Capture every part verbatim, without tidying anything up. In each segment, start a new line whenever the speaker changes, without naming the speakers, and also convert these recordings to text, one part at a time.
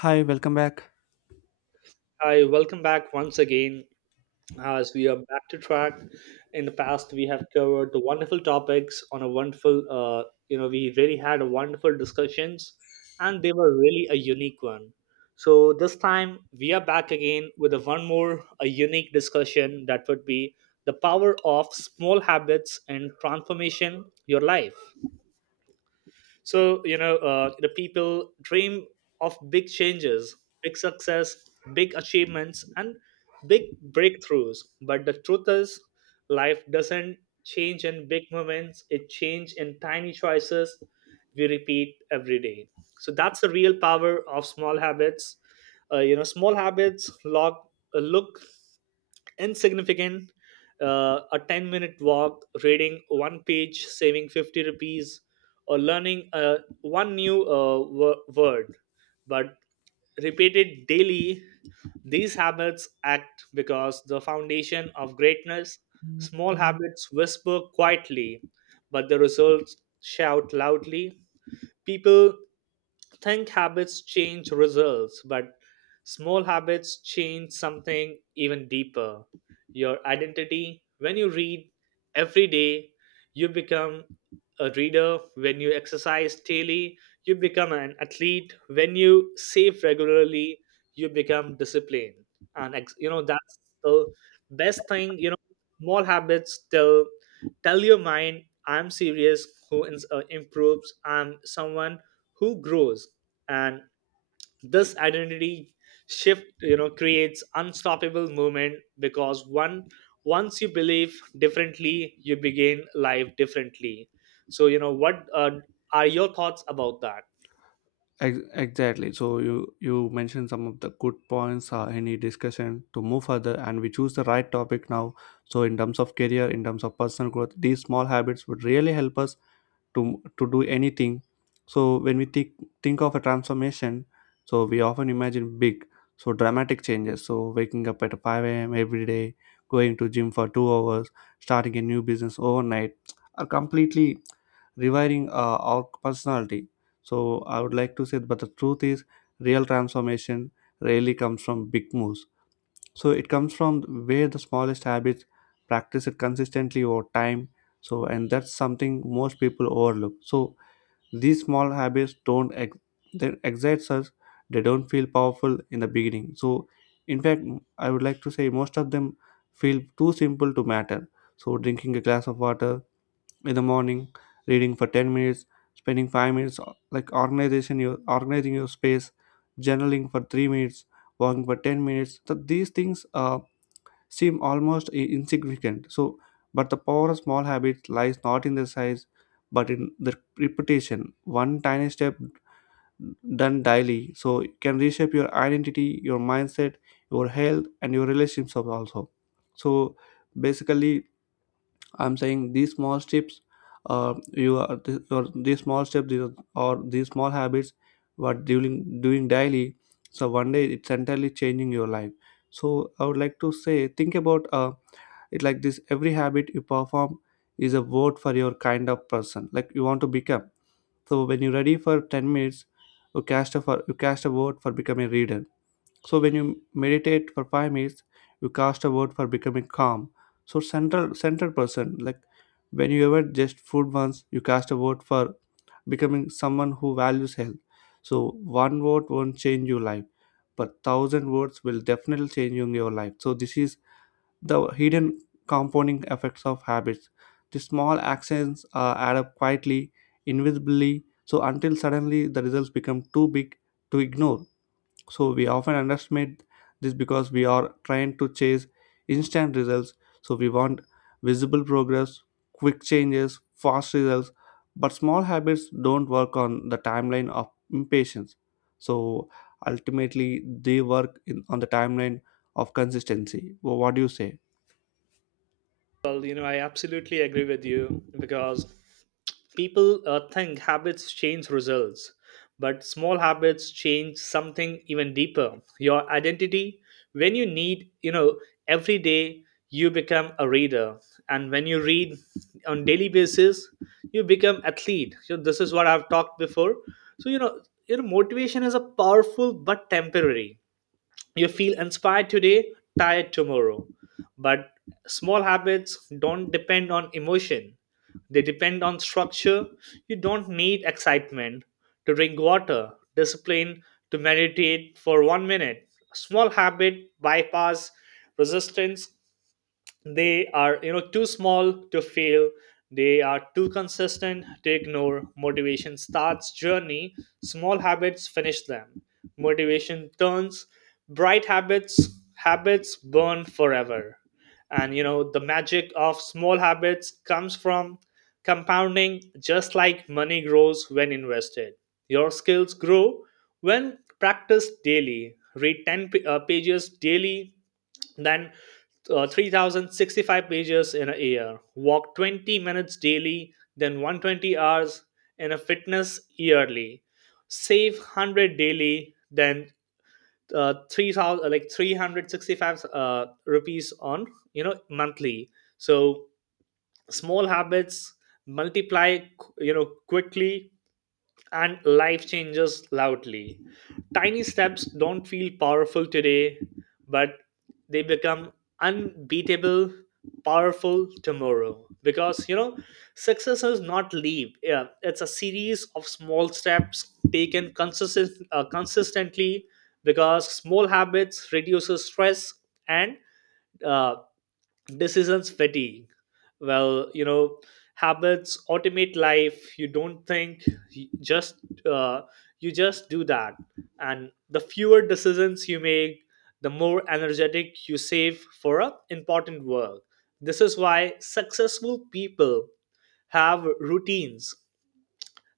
Hi, welcome back.
Hi, welcome back once again as we are back to track. In the past, we have covered the wonderful topics on a wonderful, uh, you know, we really had a wonderful discussions and they were really a unique one. So this time we are back again with a one more a unique discussion that would be the power of small habits and transformation your life. So you know, uh, the people dream of big changes, big success, big achievements, and big breakthroughs. But the truth is, life doesn't change in big moments. It changes in tiny choices we repeat every day. So that's the real power of small habits. Uh, you know, small habits log, uh, look insignificant, uh, a ten minute walk, reading one page, saving fifty rupees, or learning uh, one new uh, wo- word, but repeated daily, these habits act because the foundation of greatness. Small habits whisper quietly, but the results shout loudly. People think habits change results, but small habits change something even deeper: your identity. When you read every day, you become a reader. When you exercise daily, you become an athlete. When you save regularly, you become disciplined. And ex- you know that's the best thing. You know, small habits tell tell your mind, "I'm serious. Who ins- uh, improves? I'm someone who grows." And this identity shift, you know, creates unstoppable movement because one once you believe differently, you begin life differently. So you know, what uh, are your thoughts about that?
Ex- Exactly. So you you mentioned some of the good points uh, in the discussion to move further, and we choose the right topic now. So in terms of career, in terms of personal growth, these small habits would really help us to to do anything. So when we think think of a transformation, so we often imagine big, so dramatic changes, so waking up at five a m every day, going to gym for two hours, starting a new business overnight, are completely rewiring uh, our personality. So I would like to say, but the truth is, real transformation rarely comes from big moves. So it comes from where the smallest habits practice it consistently over time. So and that's something most people overlook. So these small habits don't ex- they excites us, they don't feel powerful in the beginning. So in fact, I would like to say, most of them feel too simple to matter. So drinking a glass of water in the morning, reading for ten minutes, spending five minutes uh, like organization your organizing your space, journaling for three minutes, walking for ten minutes, so these things uh, seem almost i- insignificant. So, but the power of small habits lies not in their size, but in their reputation. One tiny step done daily, so can reshape your identity, your mindset, your health, and your relationships also. So, basically, I'm saying these small steps, uh, you are th- or these small steps these are- or these small habits, what doing doing daily. So one day it's entirely changing your life. So I would like to say, think about uh, it like this. Every habit you perform is a vote for your kind of person like you want to become. So when you're ready for ten minutes, you cast a for, you cast a vote for becoming a reader. So when you meditate for five minutes, you cast a vote for becoming calm. So central central person, like when you ever just food once, you cast a vote for becoming someone who values health. So one vote won't change your life, but thousand votes will definitely change your life. So this is the hidden compounding effects of habits. The small actions uh, add up quietly, invisibly, so until suddenly the results become too big to ignore. So we often underestimate this because we are trying to chase instant results. So we want visible progress, quick changes, fast results, but small habits don't work on the timeline of impatience. So ultimately, they work in, on the timeline of consistency. Wha- What do you say?
Well, you know, I absolutely agree with you because people uh, think habits change results, but small habits change something even deeper: your identity. When you need, you know, every day you become a reader, and when you read on daily basis, you become athlete. So this is what I've talked before. So you know, you know, motivation is a powerful but temporary. You feel inspired today, tired tomorrow, but small habits don't depend on emotion, they depend on structure. You don't need excitement to drink water, discipline to meditate for one minute. Small habit bypass resistance. They are, you know, too small to fail. They are too consistent to ignore. Motivation starts journey, small habits finish them. Motivation turns bright, habits habits burn forever. And you know, the magic of small habits comes from compounding. Just like money grows when invested, your skills grow when practiced daily. Read ten p- uh, pages daily, then uh, three thousand sixty-five pages in a year. Walk twenty minutes daily, then one hundred twenty hours in a fitness yearly. Save one hundred daily, then uh, three thousand, like three hundred sixty-five uh, rupees on, you know, monthly. So small habits multiply, you know, quickly, and life changes loudly. Tiny steps don't feel powerful today, but they become unbeatable, powerful tomorrow. Because, you know, success is not leap, yeah, it's a series of small steps taken consistent, uh, consistently, because small habits reduces stress and uh, decisions fatigue. Well, you know, habits automate life. You don't think, you just, uh, you just do that. And the fewer decisions you make, the more energetic you save for a important work. This is why successful people have routines.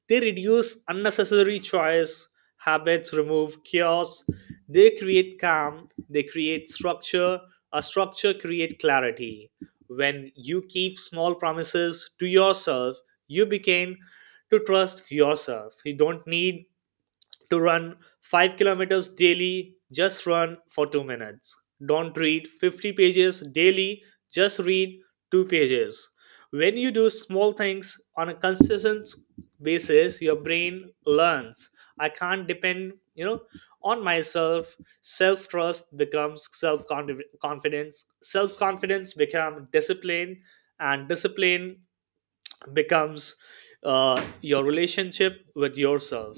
They reduce unnecessary choice, habits remove chaos, they create calm, they create structure, a structure create clarity. When you keep small promises to yourself, you begin to trust yourself. You don't need to run five kilometers daily, just run for two minutes. Don't read fifty pages daily, just read two pages. When you do small things on a consistent basis, your brain learns. I can't depend, you know, on myself. Self trust becomes self confidence. Self confidence becomes discipline, and discipline becomes uh, your relationship with yourself.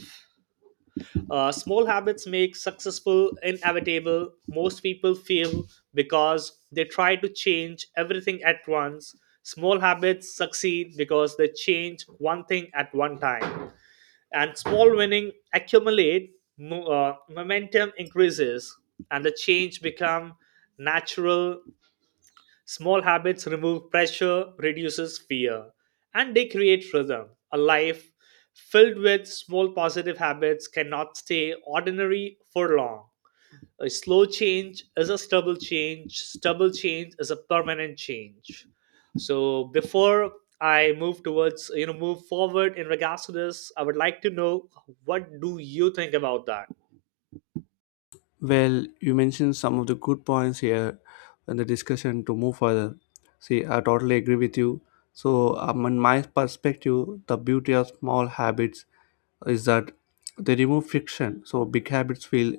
Uh, small habits make successful inevitable. Most people fail because they try to change everything at once. Small habits succeed because they change one thing at one time. And small winning accumulate, mo- uh, momentum increases, and the change become natural. Small habits remove pressure, reduces fear, and they create rhythm. A life filled with small positive habits cannot stay ordinary for long. A slow change is a stubble change, stubble change is a permanent change. So before I move towards you know move forward in regards to this, I would like to know, what do you think about that?
Well, you mentioned some of the good points here in the discussion to move further. See, I totally agree with you. So, um, in my perspective, the beauty of small habits is that they remove friction. So big habits feel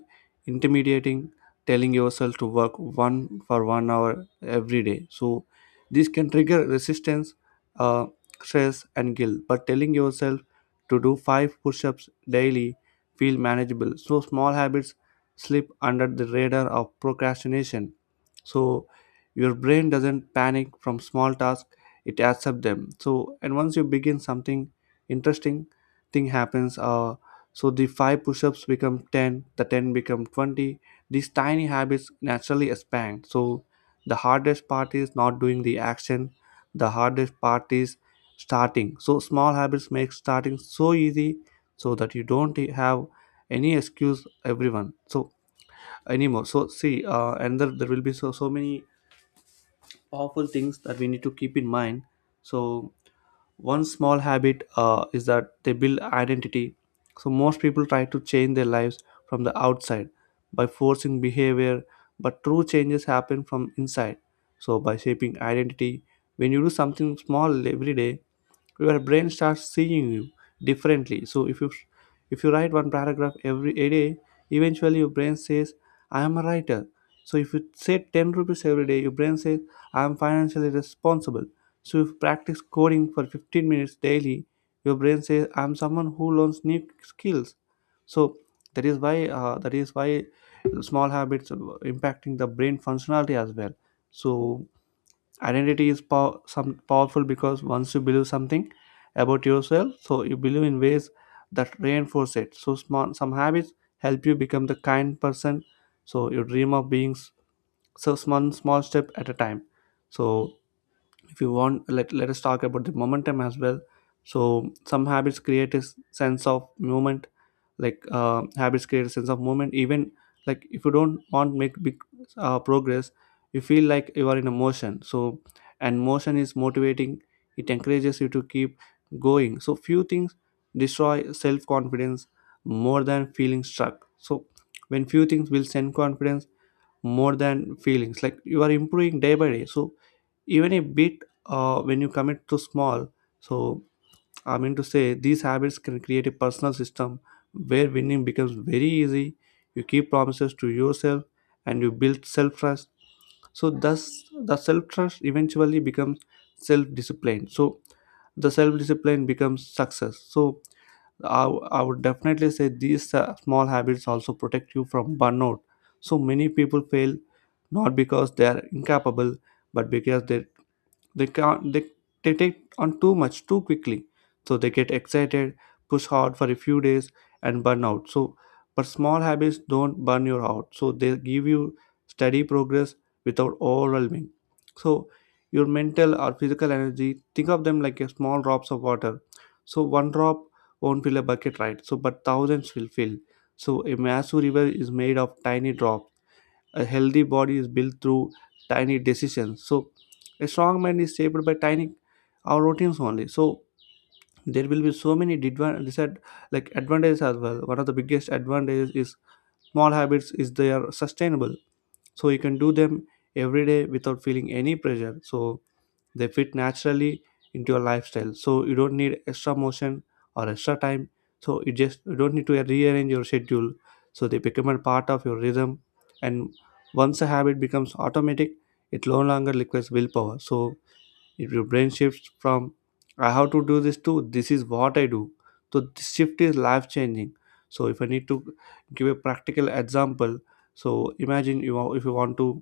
intimidating, telling yourself to work one for one hour every day. So this can trigger resistance, uh, stress, and guilt. But telling yourself to do five push-ups daily feel manageable. So small habits slip under the radar of procrastination. So your brain doesn't panic from small tasks; it accepts them. So and once you begin something interesting thing happens, uh, so the five push-ups become ten, the ten become twenty, these tiny habits naturally expand. So the hardest part is not doing the action, the hardest part is starting. So small habits make starting so easy, so that you don't have any excuse everyone, so anymore. So see, uh, and there, there will be so so many powerful things that we need to keep in mind. So one small habit uh, is that they build identity. So most people try to change their lives from the outside by forcing behavior, but true changes happen from inside. So by shaping identity, when you do something small every day, your brain starts seeing you differently. So if you if you write one paragraph every a day, eventually your brain says, I am a writer. So if you say ten rupees every day, your brain says, I am financially responsible. So if you practice coding for fifteen minutes daily, your brain says, I'm someone who learns new skills. So that is why uh, that is why small habits uh, impacting the brain functionality as well. So identity is pow- some powerful, because once you believe something about yourself, so you believe in ways that reinforce it. So small some habits help you become the kind person, so you dream of being s- so small small step at a time. So if you want, let, let us talk about the momentum as well. So some habits create a s- sense of movement, like uh, habits create a sense of movement even like if you don't want to make big uh, progress, you feel like you are in a motion. So and motion is motivating, it encourages you to keep going. So few things destroy self-confidence more than feeling stuck. So when few things will send confidence more than feelings like you are improving day by day, so even a bit, uh, when you commit to small. So I mean to say, these habits can create a personal system where winning becomes very easy. You keep promises to yourself, and you build self trust. So thus the self trust eventually becomes self discipline, so the self discipline becomes success. So I I would definitely say, these uh, small habits also protect you from burnout. So many people fail, not because they are incapable, but because they they can't they, they take on too much too quickly. So they get excited, push hard for a few days, and burn out. So but small habits don't burn you out, so they give you steady progress without overwhelming, so your mental or physical energy, think of them like a small drops of water. So one drop won't fill a bucket, right? So but thousands will fill, so a massive river is made of tiny drops. A healthy body is built through tiny decisions. So a strong mind is shaped by tiny our routines only. So there will be so many didva- disad like advantages as well. One of the biggest advantages is small habits is they are sustainable. So you can do them every day without feeling any pressure. So they fit naturally into your lifestyle, so you don't need extra motion or extra time, so you just you don't need to rearrange your schedule, so they become a part of your rhythm. And once a habit becomes automatic, it no longer requires willpower. So if your brain shifts from, I have to do this, to, this is what I do, so this shift is life changing. So if I need to give a practical example, so imagine you wa- if you want to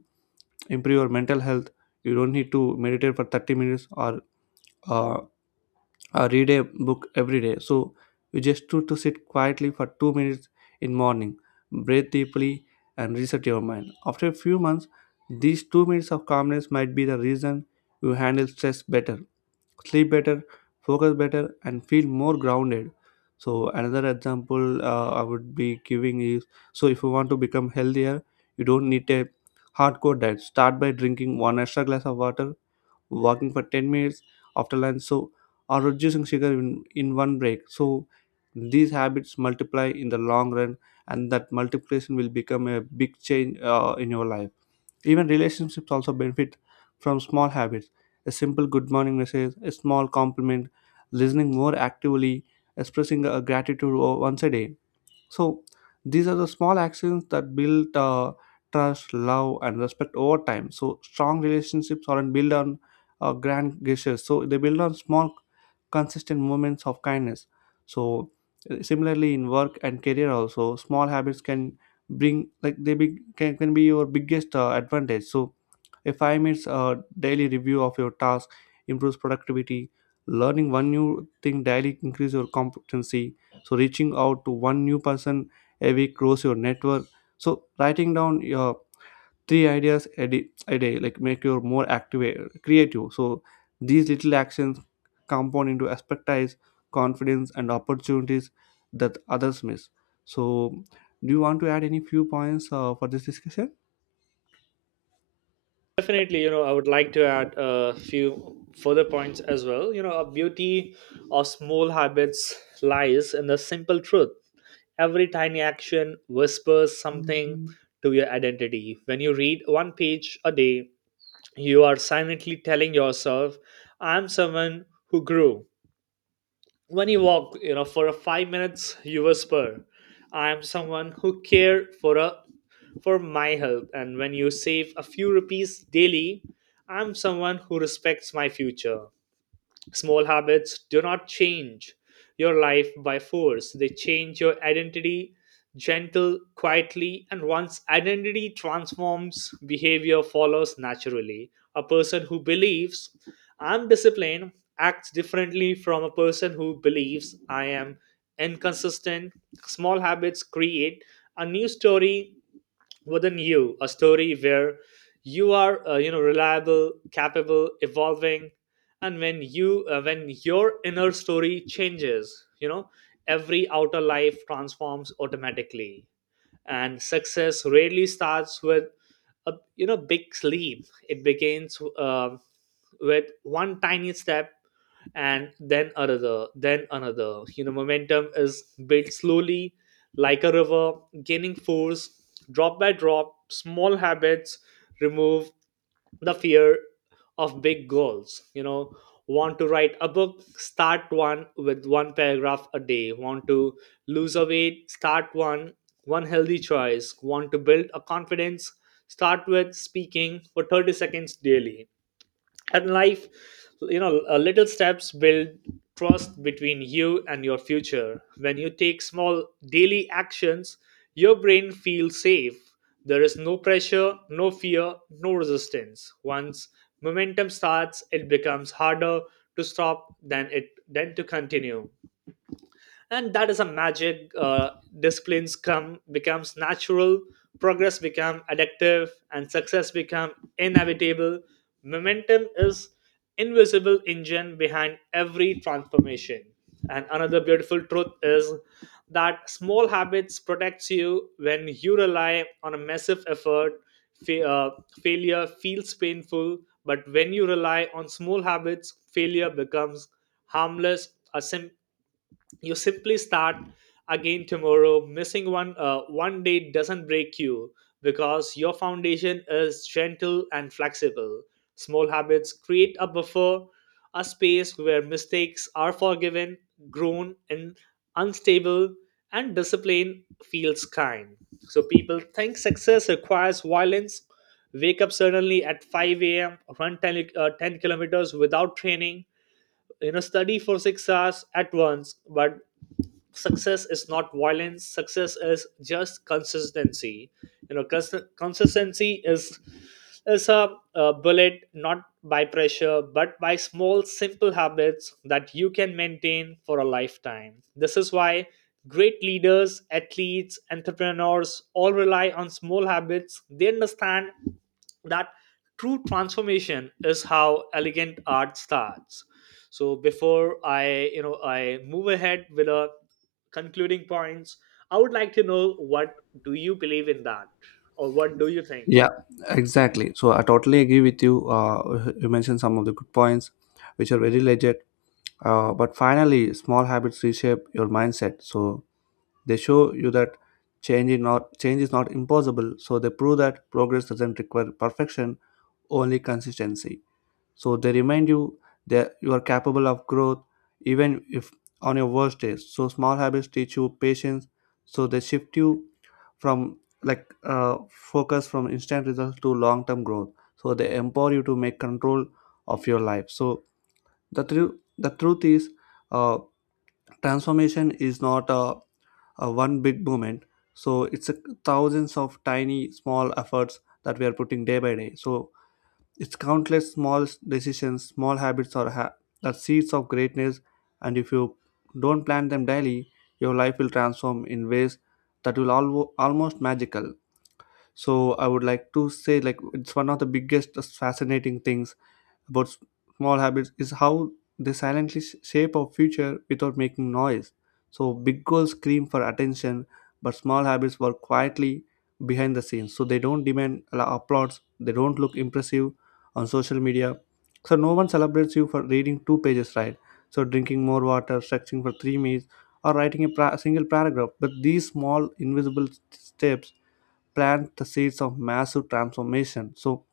improve your mental health, you don't need to meditate for thirty minutes or uh, uh, read a book every day. So you just to, to, sit quietly for two minutes in morning, breathe deeply, and reset your mind. After a few months, these two minutes of calmness might be the reason you handle stress better, sleep better, focus better, and feel more grounded. So another example, uh, I would be giving is, so if you want to become healthier, you don't need a hardcore diet. Start by drinking one extra glass of water, walking for ten minutes after lunch, so or reducing sugar in, in one break, so these habits multiply in the long run, and that multiplication will become a big change uh, in your life. Even relationships also benefit from small habits. A simple good morning message, a small compliment, listening more actively, expressing uh, gratitude o- once a day. So these are the small actions that build uh, trust, love, and respect over time. So strong relationships aren't built on uh, grand gestures. So they build on small, consistent moments of kindness. So uh, similarly in work and career also, small habits can bring, like they be, can, can be your biggest uh, advantage. So a five minutes uh, daily review of your task improves productivity. Learning one new thing daily increase your competency. So reaching out to one new person a week grows your network. So writing down your three ideas a day, a day like make you more active creative. So these little actions compound into expertise, confidence, and opportunities that others miss. So do you want to add any few points uh, for this discussion?
Definitely, you know, I would like to add a few further points as well. You know, a beauty of small habits lies in the simple truth. Every tiny action whispers something to your identity. When you read one page a day, you are silently telling yourself, "I'm someone who grew." When you walk, you know, for a five minutes, you whisper, "I am someone who care for a for my health." And when you save a few rupees daily, "I'm someone who respects my future." Small habits do not change your life by force, they change your identity gentle, quietly, and once identity transforms, behavior follows naturally. A person who believes "I'm disciplined" acts differently from a person who believes "I am inconsistent." Small habits create a new story within you, a story where you are, uh, you know reliable, capable, evolving. And when you, uh, when your inner story changes, you know, every outer life transforms automatically. And success rarely starts with a, you know, big leap. It begins, uh, with one tiny step, and then another, then another. You know, momentum is built slowly, like a river gaining force, drop by drop. Small habits remove the fear of big goals. You know, want to write a book, start one with one paragraph a day. Want to lose a weight, start one one healthy choice. Want to build a confidence, start with speaking for thirty seconds daily. And life, you know uh, little steps build trust between you and your future. When you take small daily actions, your brain feels safe. There is no pressure, no fear, no resistance. Once momentum starts, it becomes harder to stop than it than to continue. And that is a magic. Uh, disciplines come becomes natural, progress become addictive, and success become inevitable. Momentum is invisible engine behind every transformation. And another beautiful truth is that small habits protects you when you rely on a massive effort. fa- uh, Failure feels painful, but when you rely on small habits, failure becomes harmless. A simple, you simply start again tomorrow. Missing one, uh, one day, doesn't break you because your foundation is gentle and flexible. Small habits create a buffer, a space where mistakes are forgiven, grown, and unstable, and discipline feels kind. So people think success requires violence, wake up suddenly at five a.m. run ten, uh, ten kilometers without training, you know, study for six hours at once. But success is not violence, success is just consistency. You know, cons- consistency is is a, a bullet, not by pressure, but by small simple habits that you can maintain for a lifetime. This is why great leaders, athletes, entrepreneurs all rely on small habits. They understand that true transformation is how elegant art starts. So before I you know I move ahead with a concluding points, I would like to know, what do you believe in that, or what do you think?
Yeah, exactly, so I totally agree with you. Uh, you mentioned some of the good points which are very legit, uh, but finally small habits reshape your mindset. So they show you that change is not change is not impossible, so they prove that progress doesn't require perfection, only consistency. So they remind you that you are capable of growth, even if on your worst days. So small habits teach you patience, so they shift you from like uh, focus from instant results to long-term growth. So they empower you to make control of your life. So the truth the truth is uh, transformation is not a uh, one big moment, so it's a thousands of tiny small efforts that we are putting day by day, so it's countless small decisions, small habits, or ha- are seeds of greatness, and if you don't plant them daily your life will transform in ways that will alwo almost magical. So I would like to say, like, it's one of the biggest uh, fascinating things about s- small habits is how they silently sh- shape our future without making noise. So big goals scream for attention, but small habits work quietly behind the scenes. So they don't demand la- applause, they don't look impressive on social media. So no one celebrates you for reading two pages, right? So drinking more water, stretching for three minutes, or writing a pra- single paragraph. But these small invisible s- steps plant the seeds of massive transformation. So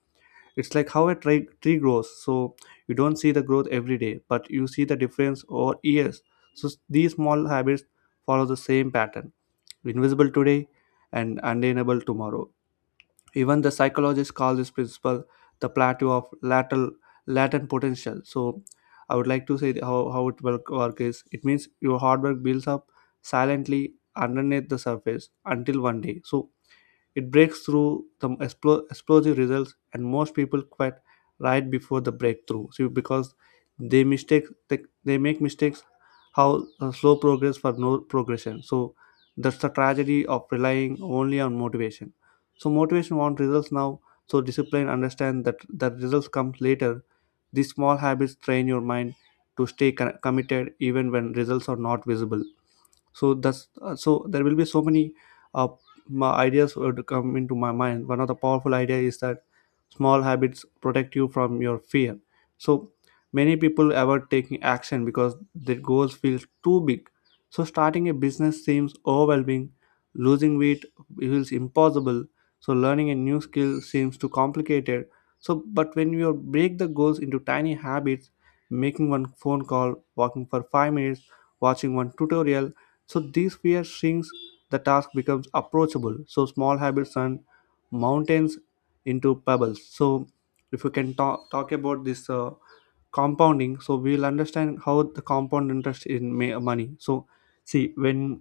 it's like how a tree, tree grows. So you don't see the growth every day, but you see the difference over years. So s- these small habits follow the same pattern, invisible today and unattainable tomorrow. Even the psychologists call this principle the plateau of lateral, latent potential. So I would like to say that how, how it work, work is, it means your hard work builds up silently underneath the surface until one day. So it breaks through the explo- explosive results, and most people quit right before the breakthrough. So because they mistake they, they make mistakes, how uh, slow progress for no progression. So that's the tragedy of relying only on motivation. So motivation wants results now. So discipline understand that the results come later. These small habits train your mind to stay con- committed even when results are not visible. So that's uh, so there will be so many uh, ma- ideas would come into my mind. One of the powerful idea is that small habits protect you from your fear. So many people avoid taking action because their goals feel too big, so starting a business seems overwhelming, losing weight feels impossible, so learning a new skill seems too complicated. So but when you break the goals into tiny habits, making one phone call, walking for five minutes, watching one tutorial, so these fear shrinks, the task becomes approachable. So small habits and mountains into pebbles. So if you can talk, talk about this uh, compounding, so we'll understand how the compound interest in ma- money. So see, when,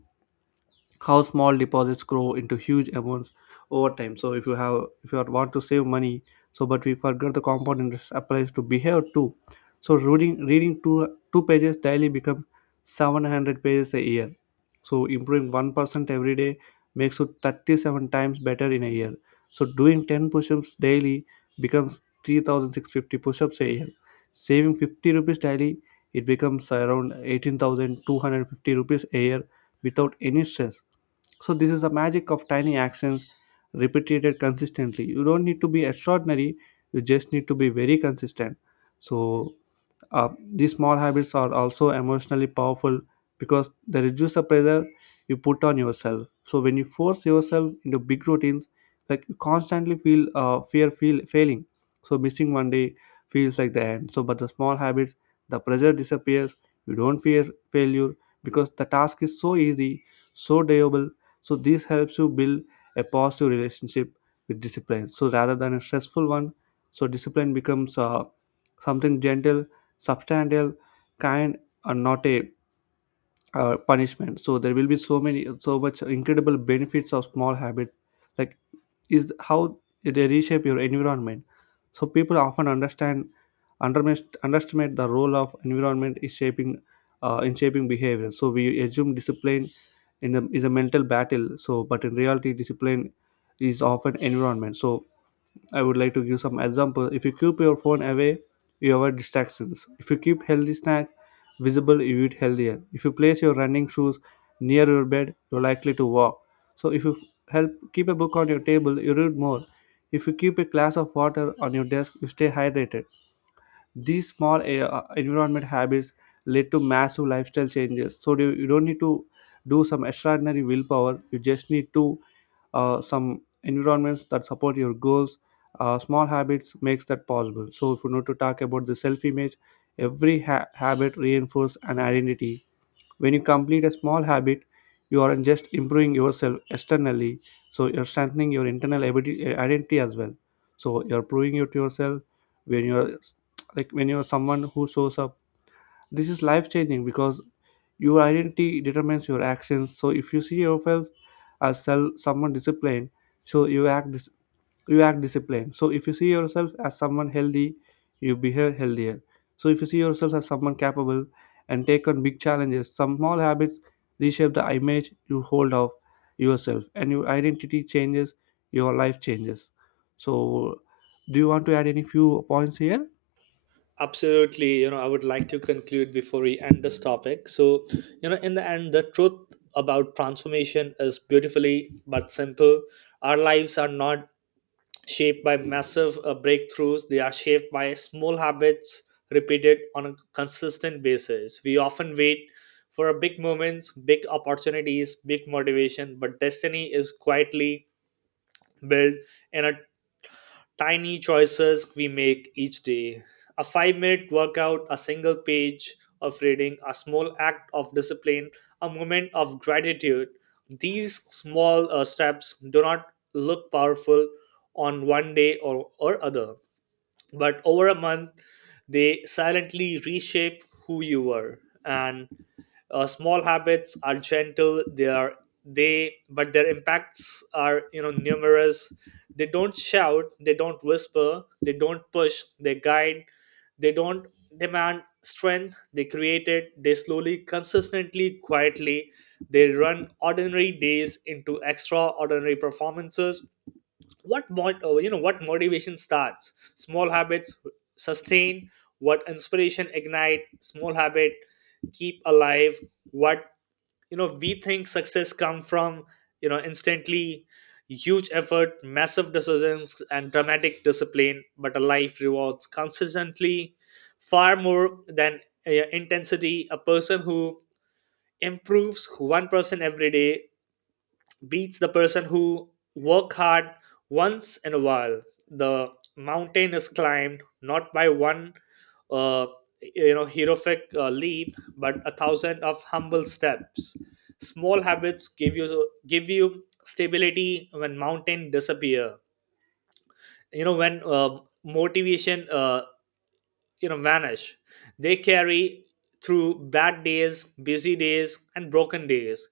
how small deposits grow into huge amounts over time, so if you have if you want to save money, so but we forget the compound interest applies to behavior too. So reading reading two two pages daily become seven hundred pages a year, so improving one percent every day makes you thirty-seven times better in a year, so doing ten push-ups daily becomes three thousand six hundred fifty push-ups a year, saving fifty rupees daily, it becomes around eighteen thousand two hundred fifty rupees a year without any stress. So this is the magic of tiny actions repeated consistently. You don't need to be extraordinary, you just need to be very consistent. So uh, these small habits are also emotionally powerful because they reduce the pressure you put on yourself. So when you force yourself into big routines, like you constantly feel uh, fear feel failing. So missing one day feels like the end. So but the small habits, the pressure disappears. You don't fear failure because the task is so easy, so doable. So this helps you build a positive relationship with discipline. So rather than a stressful one, so discipline becomes uh, something gentle, substantial, kind, and not a uh, punishment. So there will be so many, so much incredible benefits of small habits, like, is how they reshape your environment. So people often understand underestimate, underestimate the role of environment is shaping uh, in shaping behavior. So we assume discipline in a, is a mental battle, so but in reality discipline is often environment. So I would like to give some example. If you keep your phone away, you avoid distractions. If you keep healthy snacks visible, you eat healthier. If you place your running shoes near your bed, you're likely to walk. So if you help keep a book on your table, you read more. If you keep a glass of water on your desk, you stay hydrated. These small eh, uh, environment habits lead to massive lifestyle changes. So you, you don't need to do some extraordinary willpower. You just need to uh, some environments that support your goals. Uh, small habits makes that possible. So if you need to talk about the self-image, every ha- habit reinforces an identity. When you complete a small habit, you aren't just improving yourself externally, so you're strengthening your internal abiti- uh, identity as well. So you're proving it to yourself when you're like when you're someone who shows up. This is life changing because your identity determines your actions. So if you see yourself as self, someone disciplined, so you act dis- you act disciplined. So if you see yourself as someone healthy, you behave healthier. So if you see yourself as someone capable and take on big challenges, some small habits reshape the image you hold of yourself, and your identity changes, your life changes. So do you want to add any few points here?
Absolutely, you know, I would like to conclude before we end this topic. So you know, in the end, the truth about transformation is beautifully but simple. Our lives are not shaped by massive uh, breakthroughs. They are shaped by small habits repeated on a consistent basis. We often wait for a big moments, big opportunities, big motivation, but destiny is quietly built in a tiny choices we make each day. A five minute workout, a single page of reading, a small act of discipline, a moment of gratitude. These small uh, steps do not look powerful on one day or, or other, but over a month, they silently reshape who you are. And uh, small habits are gentle. They are, they but their impacts are, you know, numerous. They don't shout, they don't whisper, they don't push, they guide. They don't demand strength, they create it. They slowly, consistently, quietly, they run ordinary days into extraordinary performances. What mod, uh, you know what motivation starts, small habits sustain. What inspiration ignite, small habit keep alive. What, you know, we think success come from, you know, instantly, huge effort, massive decisions, and dramatic discipline. But a life rewards consistently far more than uh, intensity. A person who improves one percent every day beats the person who work hard once in a while. The mountain is climbed not by one uh, you know heroic uh, leap, but a thousand of humble steps. Small habits give you give you stability when mountain disappear. You know, when, uh, motivation, uh, you know vanish, they carry through bad days, busy days, and broken days.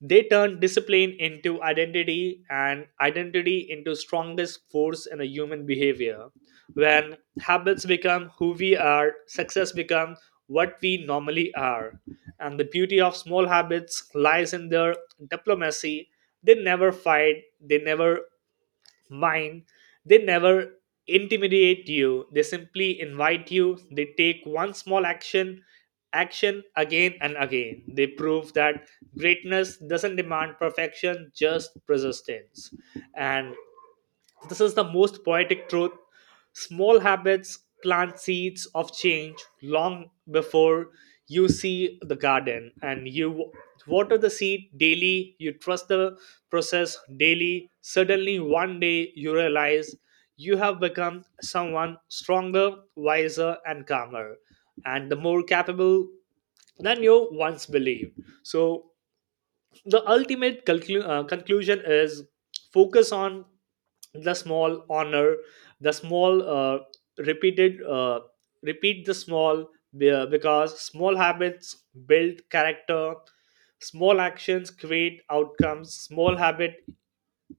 They turn discipline into identity and identity into strongest force in the human behavior. When habits become who we are, success becomes what we normally are. And the beauty of small habits lies in their diplomacy. They never fight, they never mine, they never intimidate you, they simply invite you. They take one small action action again and again. They prove that greatness doesn't demand perfection, just persistence. And this is the most poetic truth. Small habits plant seeds of change long before you see the garden. And you water the seed daily, you trust the process daily. Suddenly, one day, you realize you have become someone stronger, wiser, and calmer, and the more capable than you once believed. So, the ultimate conclu- uh, conclusion is focus on the small, honor the small, uh, repeated uh, repeat the small, be- because small habits build character, small actions create outcomes. Small habit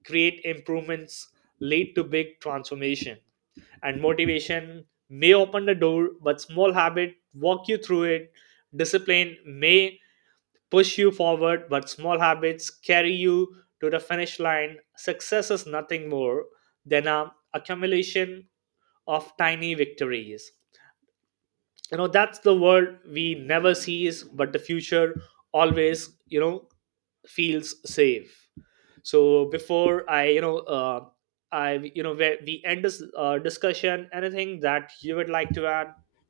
create improvements, lead to big transformation. And motivation may open the door, but small habit walk you through it. Discipline may push you forward, but small habits carry you to the finish line. Success is nothing more than an accumulation of tiny victories. You know, that's the world we never sees, but the future always, you know, feels safe. So before I, you know, uh, I, you know, where we end this uh, discussion, anything that you would like to add?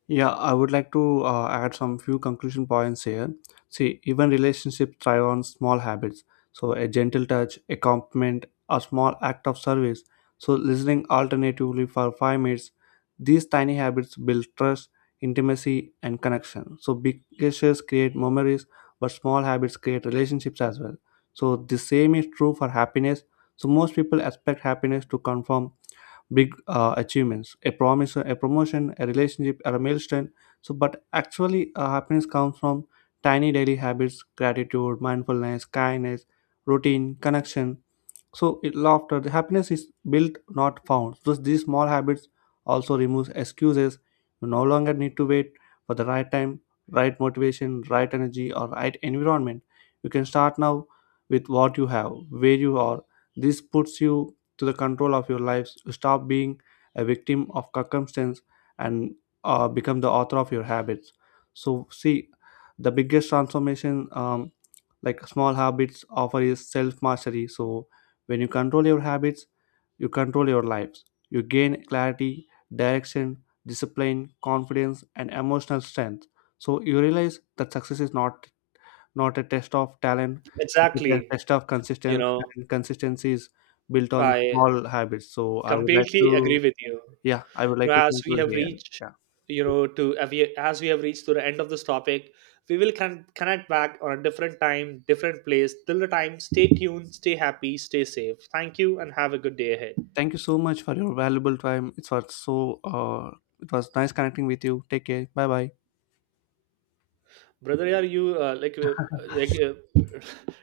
Yeah, I would like to uh, add some few conclusion points here. See, even relationships thrive on small habits. So, a gentle touch, a compliment, a small act of service. So, listening alternatively for five minutes. These tiny habits build trust, intimacy, and connection. So, big gestures create memories, but small habits create relationships as well. So, the same is true for happiness. So, most people expect happiness to come from big uh, achievements, a promise, a promotion, a relationship, or a milestone. So but actually uh, happiness comes from tiny daily habits, gratitude, mindfulness, kindness, routine, connection. So it, laughter, the happiness is built, not found. So these small habits also removes excuses. You no longer need to wait for the right time, right motivation, right energy, or right environment. You can start now with what you have, where you are. This puts you to the control of your lives. You stop being a victim of circumstance and uh, become the author of your habits. So see, the biggest transformation um, like small habits offer is self mastery. So when you control your habits, you control your lives. You gain clarity, direction, discipline, confidence, and emotional strength. So you realize that success is not not a test of talent; it's a te-
Exactly.
test of
You
consistency,
know,
and consistency is built on
I
small habits. So I would like
completely agree
to,
with you.
yeah, I would
You
like
know,
to
as we
conclude
have
here.
reached
Yeah,
you know to as we as we have reached to the end of this topic, we will con- connect back on a different time, different place. Till the time, stay tuned, stay happy, stay safe. Thank you and have a good day ahead,
thank you so much for your valuable time. It was so, uh, it was nice connecting with you. Take care. Bye bye.
brother. Are you, uh, like uh, like uh,